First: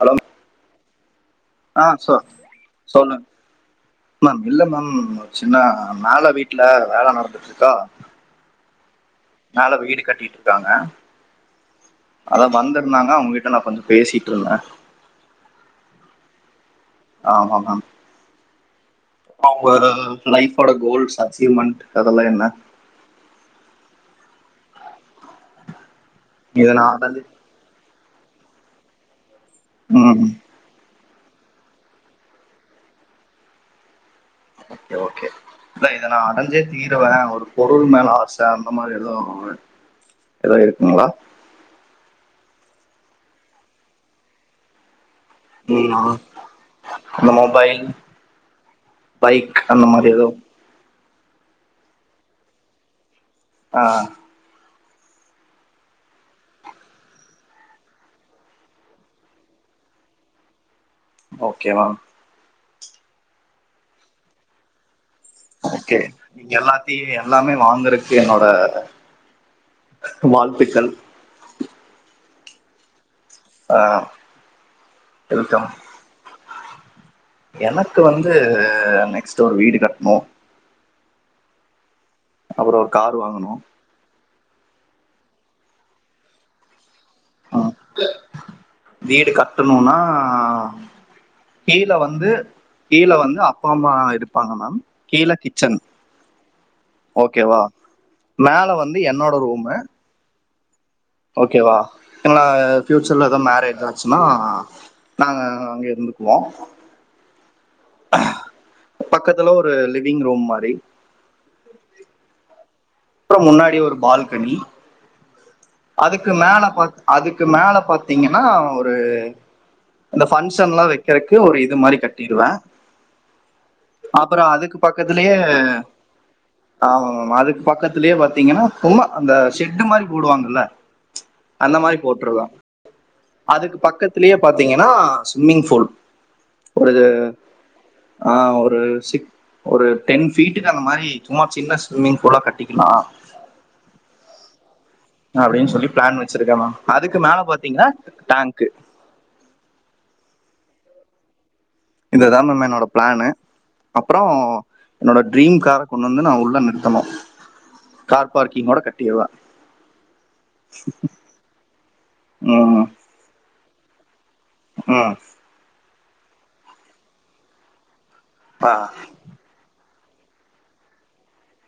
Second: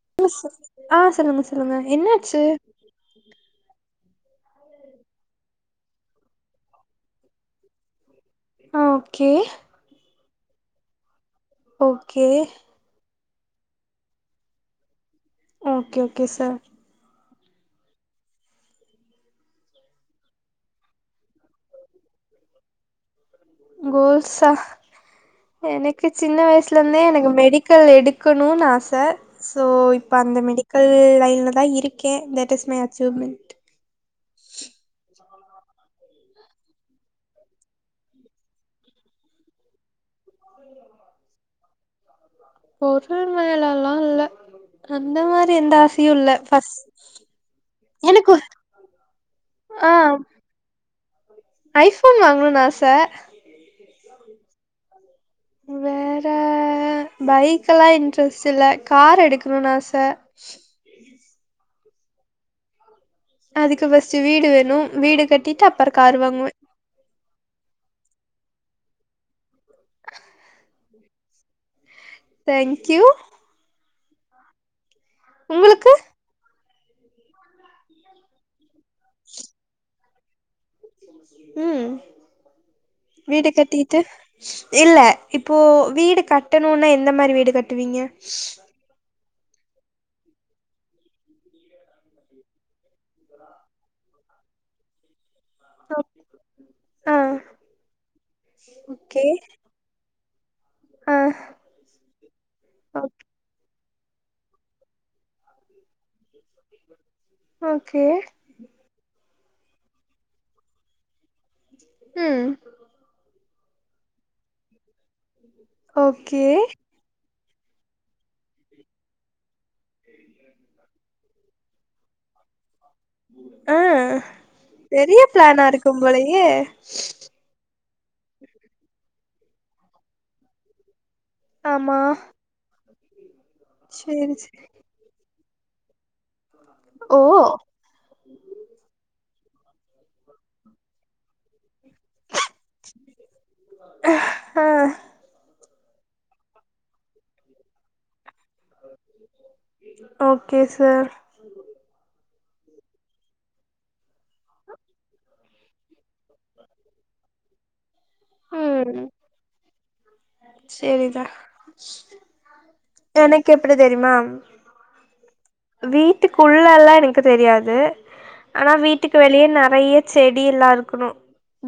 Hello ஆ சொல்லுங்க சொல்லுங்க ஆ சொ என்னாச்சு சொல்லுங்க மேம் இல்ல மேம் சின்ன வேல வீட்ல வேலை நடந்துட்டு இருக்கா ஆ ஒகே மேல வீடு கட்டிட்டு இருக்காங்க ஓகே அத வந்து சொன்னாங்க உங்ககிட்ட நான் கொஞ்சம் பேசிட்டு இருந்தேன் ஓகே ஓகே சார் ஆமா ஆமாம அவங்க லைஃப்போட கோல்ஸ் ஆச்சுவேமேட் அதெல்லாம் என்ன கோல்ஸா எனக்கு சின்ன இத நா வயசுலருந்தே அடஞ்சு மெடிக் ல்ல எடுக்கணும்னு ஆச சோ இப்ப ம் அந்த மெடிக்கல் கல் லைனில் தான் now that is my achievement okay okay இல்ல இதை நான் அடைஞ்சே தீருவேன் ஒரு பொருள் மேல ஆசை அந்த மாதிரி எதுவும் ஏதோ இருக்குங்களா பொருள் மேலல்லாம் இல்ல அந்த மாதிரி எந்த ஆசையும் ம் இல்லை அந்த மொபைல் எனக்கு பைக் அந்த மாதிரி ஏதவும் ஐ போன் வாங்கவும் ஆசை ஆ வேற பைக் எல்லாம் இன்ட்ரெஸ்ட் இல் கார் எடுக்கணும்னு ஆசை ஓகே மேம் அதுக்கு பஸ்ட் வீடு வேணும் வீடு கட்டிட்டு அப்பற ஓகே கார் வாங்குவே நீங்க எல்லாத்தையும் எல்லாமே வாங்குரத்துக்கு என்னோட வாழ்த்துக்கள் தேங்க்யூ ஆ வெல்கம் உங்களுக்கு எனக்கு வந்து நெக்ஸ்ட் ஒரு வீடு கட்டணும் ம் அப்புறம் ஒரு கார் வீடு வாங்கணும் கட்டி ட்டு இல்ல இப்போ வீடு கட்டணும்னா எந்த மாதிரி வீடு ம். கட்டுவீங்க வீடு கட்டணும்னா கீழே வந்து கீழ வந்து அப்பா அம்மா இருப்பாங்க மேம் கீழ கிச்சன் ஆ ஓகேவா மேல வந்து ஓகே என்னோட ரூம் ஆ ஓகேவா எங்களா ஓக் ஃபியூச்சர்ல ஏதோ மேரேஜ் தான் ஆச்சுனா நாங்க அங்க இருந்துக்குவோம் ஓகே பக்கத்துல ஒரு லிவிங் ரூம் மாதிரி ம் அப்றோ முன்னாடி ஒரு பால்கனி அதுக்கு ஓகே மேல பாத் அதுக்கு மேல பாத்தீங்கன்னா ஒரு இந்த ஃபங்சஷன்லா வைக்கறக்கு ஒரு இது மாரி கட்டிடுவே ஆ அப்புறோ அதுக்கு பெரிய பக்கத்திலியே பிளானா இருக்கும் போலயே அதுக்கு பக்கத் லே பாத்தீங்கன்னா சும்மா அந்த ஷெட்டு மாரி போடுவாங்கல்ல அந்த மாரி ஆமா போட்ருவே அதுக்கு சேரி பக்கத்லியே சேரி பாத்தீங்கன்னா ஸ்விம்மிங் பூல் ஒரு இது ஓ ஆ ஒரு சிக்ஸ் ஒரு டென் ஃபீட்டுக்கு அந்த மாரி சும்மா சின்ன ஸ்விமிங் பூலா கட் ஒட்டிகினா ஆ அப்டின் சொல்லி பிளான் வச்சிருக்கே மேம் அதுக்கு மேல பாத்தீங்கன்னா டேங்க்கு ஓகே சார் இதுதா மேம் என்னோட பிளான் அப்றோ என்னோட ட்ரீம் கார கொண்டு வந்து நா உள்ள நிறுத்தனு கார் பார்க்கிங் ஓட ம் கட்டிடுவே சேரிதா ம் எனக்கு எப்டி தெரிமா ம் வீட்டுக்குல்லல்லா எனக்கு தெரியாது ஆ, ஆனா வீட்டுக்கு வெளிய நறைய செடிலா இருக்கணு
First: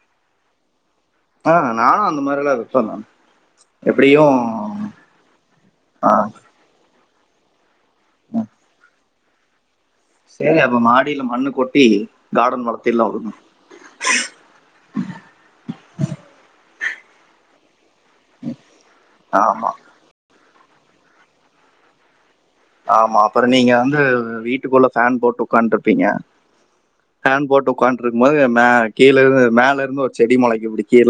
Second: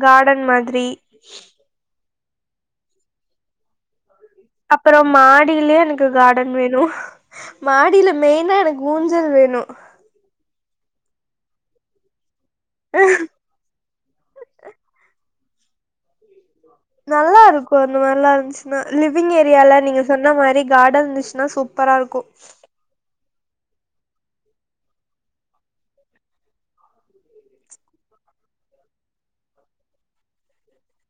கார்டன் மாதிரி ஆ நானு அந்த மாரிலா வப்ப மேம் எப்டியு அப்புறோ மாடியிலே எனக்கு கார்டன் வேணு மாடியில மெயினா எனக்கு ஊஞ் சல் வேணு செரி அப்ப மாடியில மண்ணு கொட்டி கார்டன் வளத்திர்லா உடுங்க நல்லா இருக்கு அந்த மாரிலா இருந்துச்சுன்னா லிவ்விங் ஆமா ஏரியால நீங்க சொன்ன மாரி கார்டன் இருந்துச்சுனா சூப்பரா இருக்கு ஆமா அப்புற நீங்க வந்து வீட்டுக்குள்ள ஃபேன் போட்டு உட்கான்ட்ருப்பீங்க ஃபேன் போட்டு உட்கான்ட்ருக்கும் போது மே கீழ இருந்து மேல இருந்து ஒரு செடி மொளைக்கு இப்டி கீழ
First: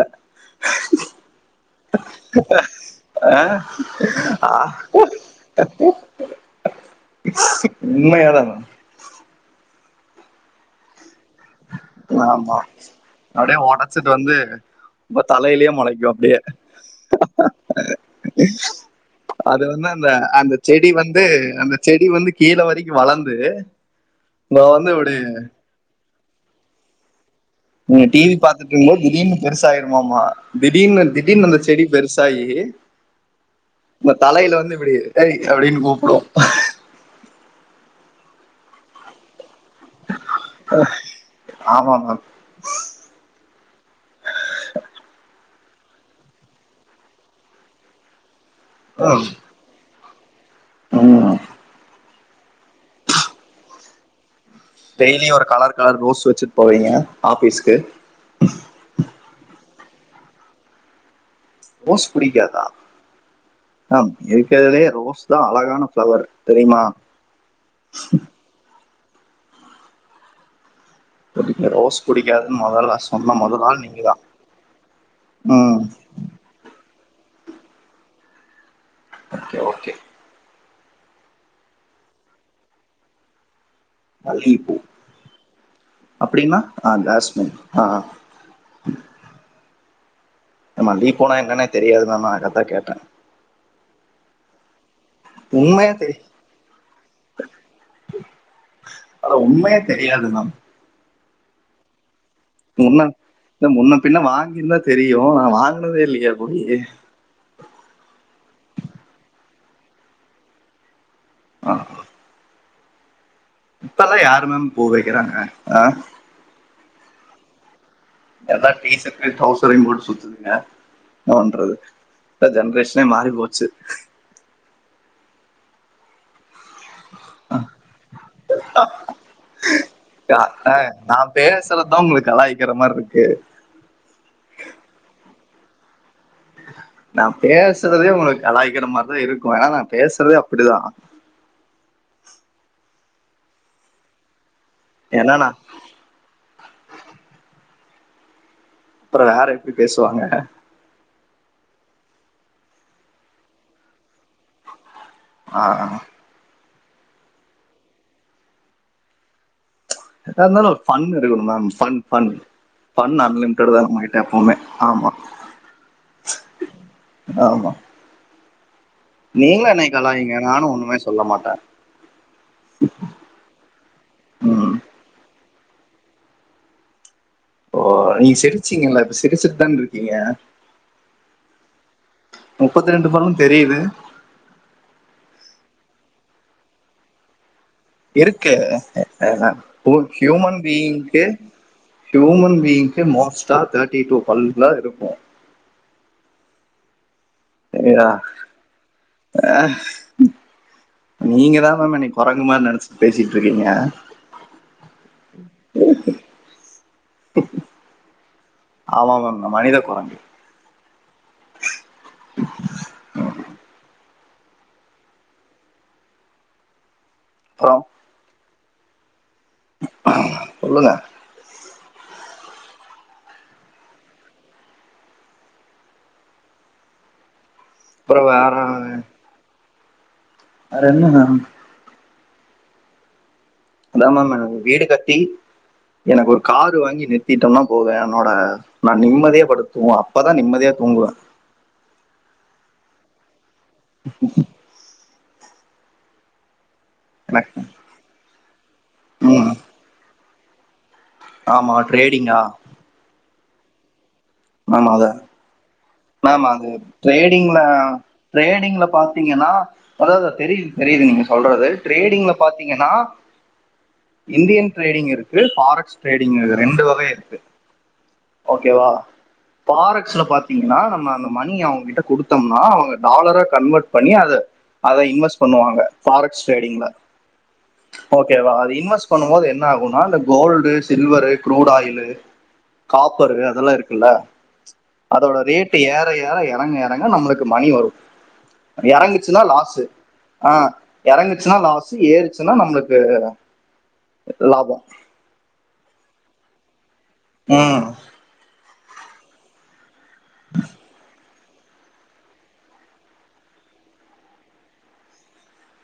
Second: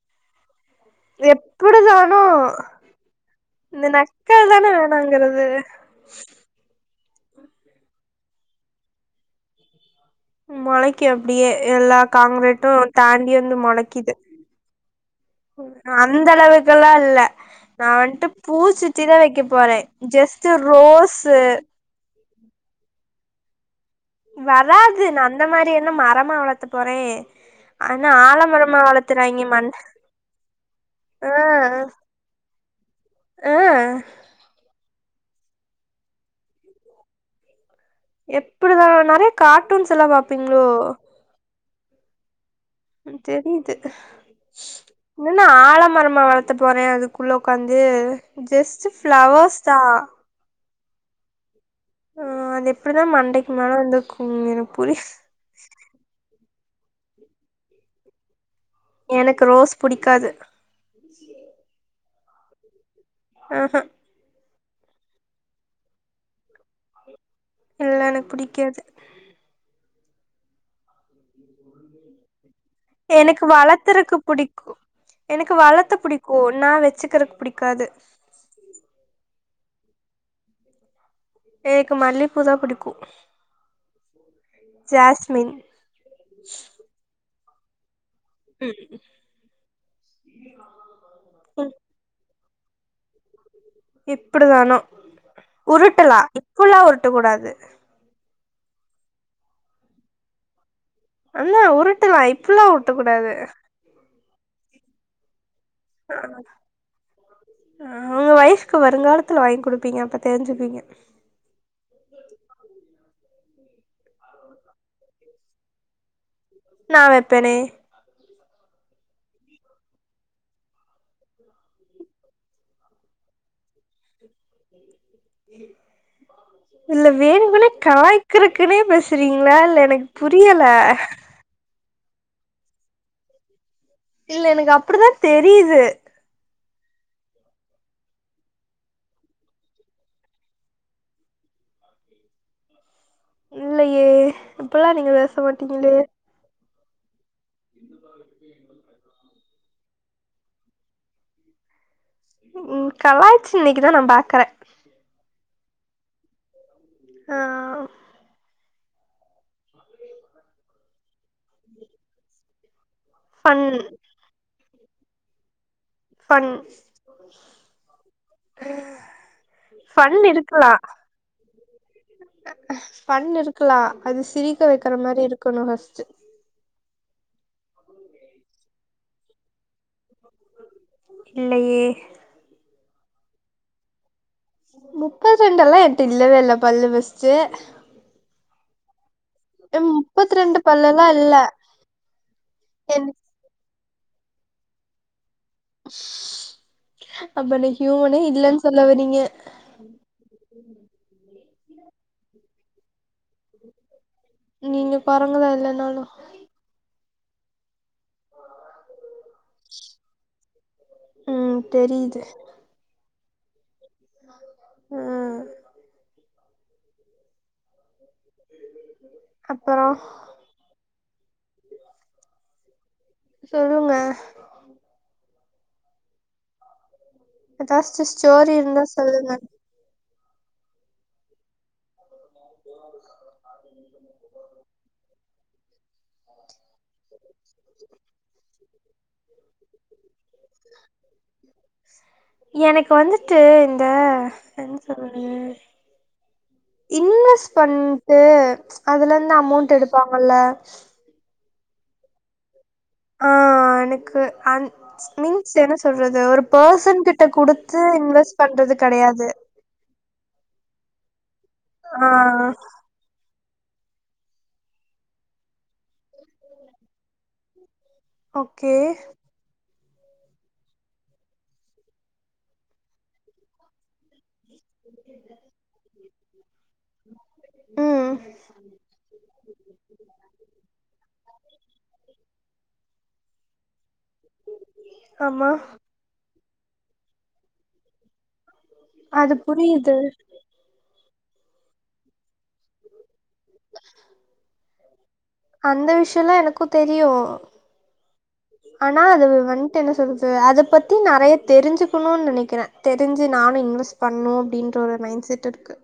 எப்புடிதானோ இந்த நக்கல் ஆ, தானே வேணாங்கிறது உண்மையாத மேம் மொளைக்கு அப்டியே எல்லா ஆமா காங்ரெட்டு தாண்டி அப்படியே வந்து உடைச்சிட்டு மொளைக்கிது வந்து இப்ப தலையிலயே முளைக்கும் அந்த அப்படியே அளவுக்குல்லா இல்ல நா வந்ட்டு பூச் செடி தா வைக்க அது போற வந்து அந்த ஜஸ்ட்டு அந்த செடி வந்து ரோஸ்ஸு அந்த செடி வந்து கீழ வரைக்கு வளர்ந்து இவன் வந்து வராது நா அந்த மாரி என்ன மரமா வளர்த்த போறே நீங்க ஆனா டிவி ஆலமரமா பாத்துட்ருக்கும் போது திடீர்னு வளத்துறாய்ங்க மண் பெருசாயிருமாமா திடீர்னு ஆ திடீர்னு அந்த செடி பெருசாயி ஆ தலையில வந்து இப்புடி ஏய் அப்படின் கூப்டு எப்டிதான நறைய கார்ட்டூன்ஸ் எல்லா பாப்பீங்ளோ ஆமா மேம் ம் தெரிது என்ன ஆழமரமா வளர்த்த போற அதுக்குள்ள உக்காந்து ஜஸ் ட்டு ஃப்ளவர்ஸ தா ஆமா ஆ அது எப்டிதா மண்டைக்கு மேல வந்து குன்னிரு டெய்லியு ஒரு கலர் கலர் ரோஸ் வச்சுட்டு போவீங்க ஆஃபீஸ்க்கு எனக்கு ரோஸ் புடிக்காது [unintelligible] போஸ் பிடிக்காதா ஆ ஆ மேம் இருக்கிறதுலே ரோஸ் தா அழகான பிளவர் தெரியுமா இல்ல எனக்கு பிடிக்காது எப்டிங்க ரோஸ் பிடிக்காதுனு மொதல்லா எனக்கு வளர்த்துறக்கு பிடிக்கு எனக்கு ம் வளர்த்த பிடிக் கோ நா வச்சுக்கறக்கு பிடிக்காது ஓகே ஓகே நேக்கு மல்லிப்பூதா பிடிக்கு மல்லியப்பூ அ அப்டினா ஆ ஜாஸ்மின் ஆ ஆ ம் ஏம்மா லீஃபோனா என்னன்னே தெரியாது தானா அதத்தா கேட்டே இப்டிதானோ உண்மையா உருட்டலா இப்டில்லா உருட்ட கூடாது அட உண்மையா தெரியாது மேம் அண்ணா உருட்டலா இப்பல்லா உருட்ட கூடாது முன்ன முன்ன பின்ன வாங்கியிருந்தா தெரியு நா வாங்குனதே இல்லையே போயி ஆ உங்க ஒய்ஃப்கு வருங்காலத்துல வாங்கி குடுப்பீங்க அப்ப தெரிஞ்சுப்பீங்க ஆ இப்பெல்லா யாரு மேம் பூ வைக்கிறாங்க ஆ நா வைப்பனே எல்லா டீ சர்ட்டு டௌசரையு போட்டு சுத்துதுங்க என்ன பண்றது இப்ப ஜென்ரேஷனே மாறி போச்சு ம் நீ எடு இல்ல வேணுக்குனே கலாய்க்கறக்குனே பேசுறீங்களா இல்ல எனக்கு புரியல பேசுற தா உங்களுக்கு கலாயிக்கிற மாரி இருக்கு இல்ல எனக்கு அப்டிதா தெரியுது நா பேசுறதே உங்களுக்கு கலாய்க்கிற மாதிரிதா இருக்கு ஏனா நா பேசுறதே அப்டிதா இல்லயே இப்டிலா நீங்க ஏன்னா பேச நான் மாட்டீங்களே இந்து காலத்துக்கு ஏமல் அப்புறோ வேற எப்டி பேசுவாங்க ம் கலாய்ச்சு இன்னைக்கி தா நா பாக்குறே ஆ ஆ ஆ என்ன இருந்தாலு ஒரு ஃபன் இருக்கனு ma'am fun fun fun unlimited தா எப்பவுமே ஆமா ஃபன் நீங்களு என்னைக் ஃபன் கலாயிங்க நானு இருக்கலாம் ஒன்னுமே சொல்ல மாட்டே ஃபன் இருக்கலா அது சிரிக்க ம் வைக்கிற மாதிரி இருக்கணு ஃபர்ஸ்ட்டு ஓ நீங்க சிரிச்சிங்கல்ல இப்ப சிரிச்சுட்டு தா இருக்கீங்க இல்லயே முப்பத்து ரெண்டு பல்லு தெரியுது முப்பத்ரெண்டல்லா என்ட்ட இல்லவே இல்ல பல்லு பஸ்ட்டு இருக்கு அஹ ஒ முப்பத்தி ஹியூமன் ரெண்டு பல்லெல்லாம் பீயிங்க்கு இல்லை ஹியூமன் பீயிங்க்கு என்- மோஸ்ட் டா தேட்டி டூ பல்லுதா இருக்கு அப்ப நீ சரியா ஹியூமனே இல்லலன்னு சொல்ல வரீங்க நீங்க தா மேம் என்ன கொரங்கு மாரி நெனச்ட்டு பேசிட் ருக்கீங்க நீங்க குரங்குதான் இல்லைனாலும் ஆமா மேம் மனித குரங்கு ம் தெரிது ஓக் அ அப்றம் அப்பறோ சொல்லுங்க சொல்லுங்க ஏதாச்சு அப்புறம் ஸ்டோரி வேற இருந்தா சொல்லுங்க ரெண்டுங்க எல்லாரு இருக்காங்க அத மேம் எனக்கு ஒரு வீடு கட்டி எனக்கு ஒரு காரு வாங்கி நிறுத்திட்டோம்னா போது என்னோட நா நிம்மதியே படுத்து தூங்குவே அப்பதா நிம்மதியே தூங்குவே எனக்கு வந்துட்டு இந்த என்ன சொல்றது இன்வெஸ்ட் எனக்கு பண்ட்டு அதுலருந்து ம் அமௌண்ட் எடுப்பாங்கல்ல ஆமா ட்ரேடிங்கா ஆ எனக்கு அன் மேம் அதை மீன்ஸ் சே என்ன சொல்றது ஒரு மேம் அது பெர்சன் கிட்ட ட்ரேடிங்ல கொடுத்து இன்வெஸ்ட் பண்றது கெடையாது அதாவ்து தெரியு தெரியுது நீங்க சொல்றது ஆ டரேடிங்ல பாத்திங்கன்னா இந்தியன் ட்ரேடிங் இருக்கு ஃபாரெக்ஸ் ட்ரேடிங் ரெண்டு வக இருக்கு ஓகே ஓகேவா பாரக்ஸ்ல பாத்த பாத்த்திங்ன்னா நம்ம அந்த மணி அவுங்க கிட்ட குடுத்தோம்னா அவுங்க டாலரா கன்வெர்ட் பண்ணி அத அத இன்வெஸ்ட் பண்ணுவாங்க பாரக்ஸ்ட் ட்ரேடிங்ல ம் ஓகேவா அது இன்வெஸ்ட் பண்ணும்போது என்ன ஆகுனா இந்த gold silver crude oil [inaudible] copper அதெல்லா இருக்குல்ல அதோட ஆமா ரேட்டு ஏற ஏற எறங்க எறங்க நம்ளுக்கு மணி வரு அது எறங்குச்சுன்னா லாஸு புரியுது அ எறங்குச்சுன்னா லாஸு ஏறுச்சுன்னா நம்ளுக்கு லாபோ அந்த விஷ்யோலா எனக்கு தெரியு ம் ஆனா அது வன்ட்டு என்ன சொல்றது அத பத்தி நறைய தெரிஞ்சு க்குனு நெனைக்கிறே தெரிஞ்சு நானு இன்வெஸ்ட் பண்ணு அப்டின்ற ஒரு மைண்செட் இருக்கு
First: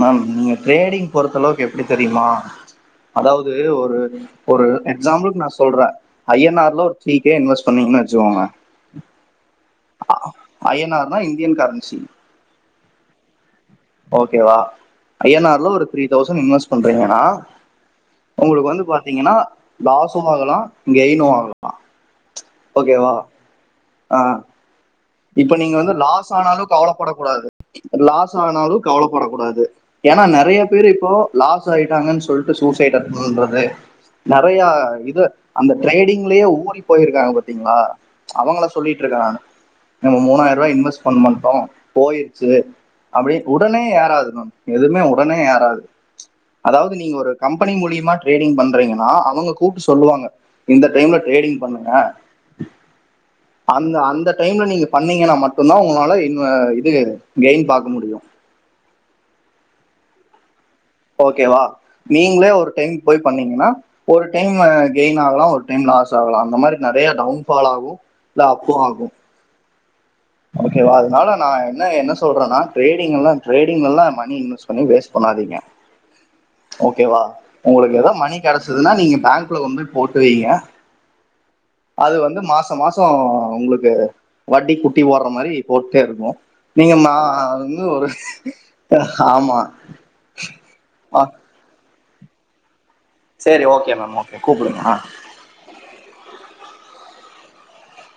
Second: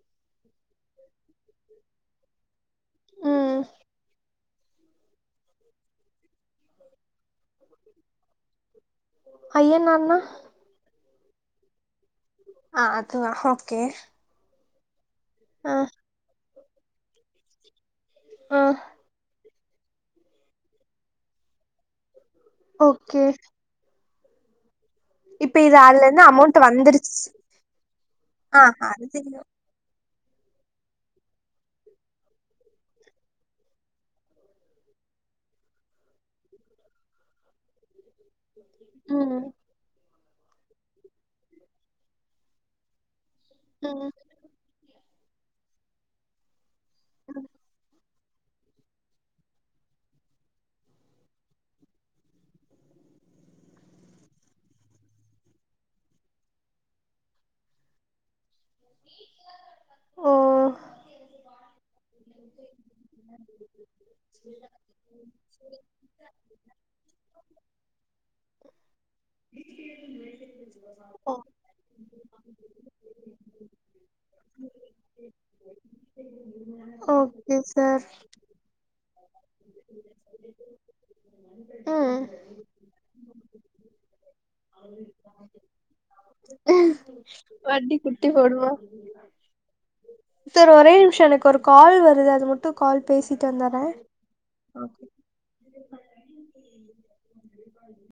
மேம் நீங்க ட்ரேடிங் பொறுத்தளவுக்கு எப்டி தெரியுமா அதாவ்து ம் ஒரு ஒரு எக்ஸாம்பிள்க்கு நா சொல்றே ஐ என் ஆர்ல ஒரு த்ரீ கே இன்வெஸ்ட் பண்வீங்ன்னு வச்சுகோங்க ஐ என் ஆர் ன்னா ஐ என் ஆர் னா இந்தியன் கரன்சி அ அதுவா ஓகே ஓகேவா ஐ என் ஆர்ல ஆ ஒரு த்ரீ தௌசண்ட் இன்வெஸ்ட் பண்றீங்கன்னா ஆ உங்களுக்கு வந்து பாத்தீங்கன்னா லாஸும் ஆகலா கெய்னு ஆகலா ஓகே ஆ இப்ப நீங்க இது வந்து அதுல இருந்து லாஸ் அமௌண்ட் ஆனாலு வந்துருச்சு கவலப்படக் கூடாது லாஸ் ஆ ஆனாலு அது கவலப்படக் தெரியு கூடாது ஏன்னா நெறைய பேரு இப்போ லாஸ் ஆயிட்டாங்கன் சொல்ட்டு சூசைட் அட்டன் பண்றது நெறையா இத அந்த ட்ரேடிங்லயே ஊறி போயிருக்காங்க பாத்தீங்களா அவங்கள சொல்லிட்ருக்கே நானு ம் நம்ம மூணாயிர ரூவா இன்வெஸ்ட் பண்ண மாட்டோ போயிருச்சி அப்டினு உடனே ம் யாராவதுன்னு எதுவுமே உடனே யாராது அதாவது நீங்க ஒரு கம்பெனி மூலியமா ட்ரேடிங் பண்றீங்கன்னா அவுங்க கூப்ட்டு சொல்லுவாங்க இந்த டைம்ல ட்ரேடிங் பண்ணுங்க அந்த அந்த டைம்ல நீங்க பண்ணீங்கன்னா மட்டுந்தா உங்களால இன்ன இது கெயின் பாக்க முடியு ஓ ஓகேவா நீங்களே ஒரு டைம் போய் பண்ணீங்கன்னா ஒரு டைம் கெயின் ஆகலா ஒரு டைம் லாஸ் ஆகலா அந்த மாரி நெறையா டவுன் ஃபால் ஆகு இல்ல அப்பு ஆகு ஓகேவா அதுனால ஓ நா என்ன என்ன சொல்றேன்னா ட்ரேடிங்கல்லா ட்ரேடிங் எல்லா நம்ம மணி இன்வெஸ்ட் பண்ணி வேஸ்ட் பண்ணாதீங்க ஓகேவா ஓகே உங்ளுக்கு சார் ஏதோ மணி கெடைச்சதுன்னா நீங்க பேங்க்ல கொண்டு போய் போட்டு வைங்க அது ம் வந்து மாசோ மாசோ உங்களுக்கு வட்டி கு குடுக்குற மாரி போட்டுட்டே இருப்போ நீங்க மா வந்து வட்டி ஒரு குட்டி போடுமா ஆமா சார் ஒரே நிமிஷோ எனக்கு ஒரு கால் வருது அது மட்டு கால் பேசிட்டு சரி வந்துர்றே ஓகே மேம் ஓகே கூப்பிடுங்க ஆ இருக்காயோ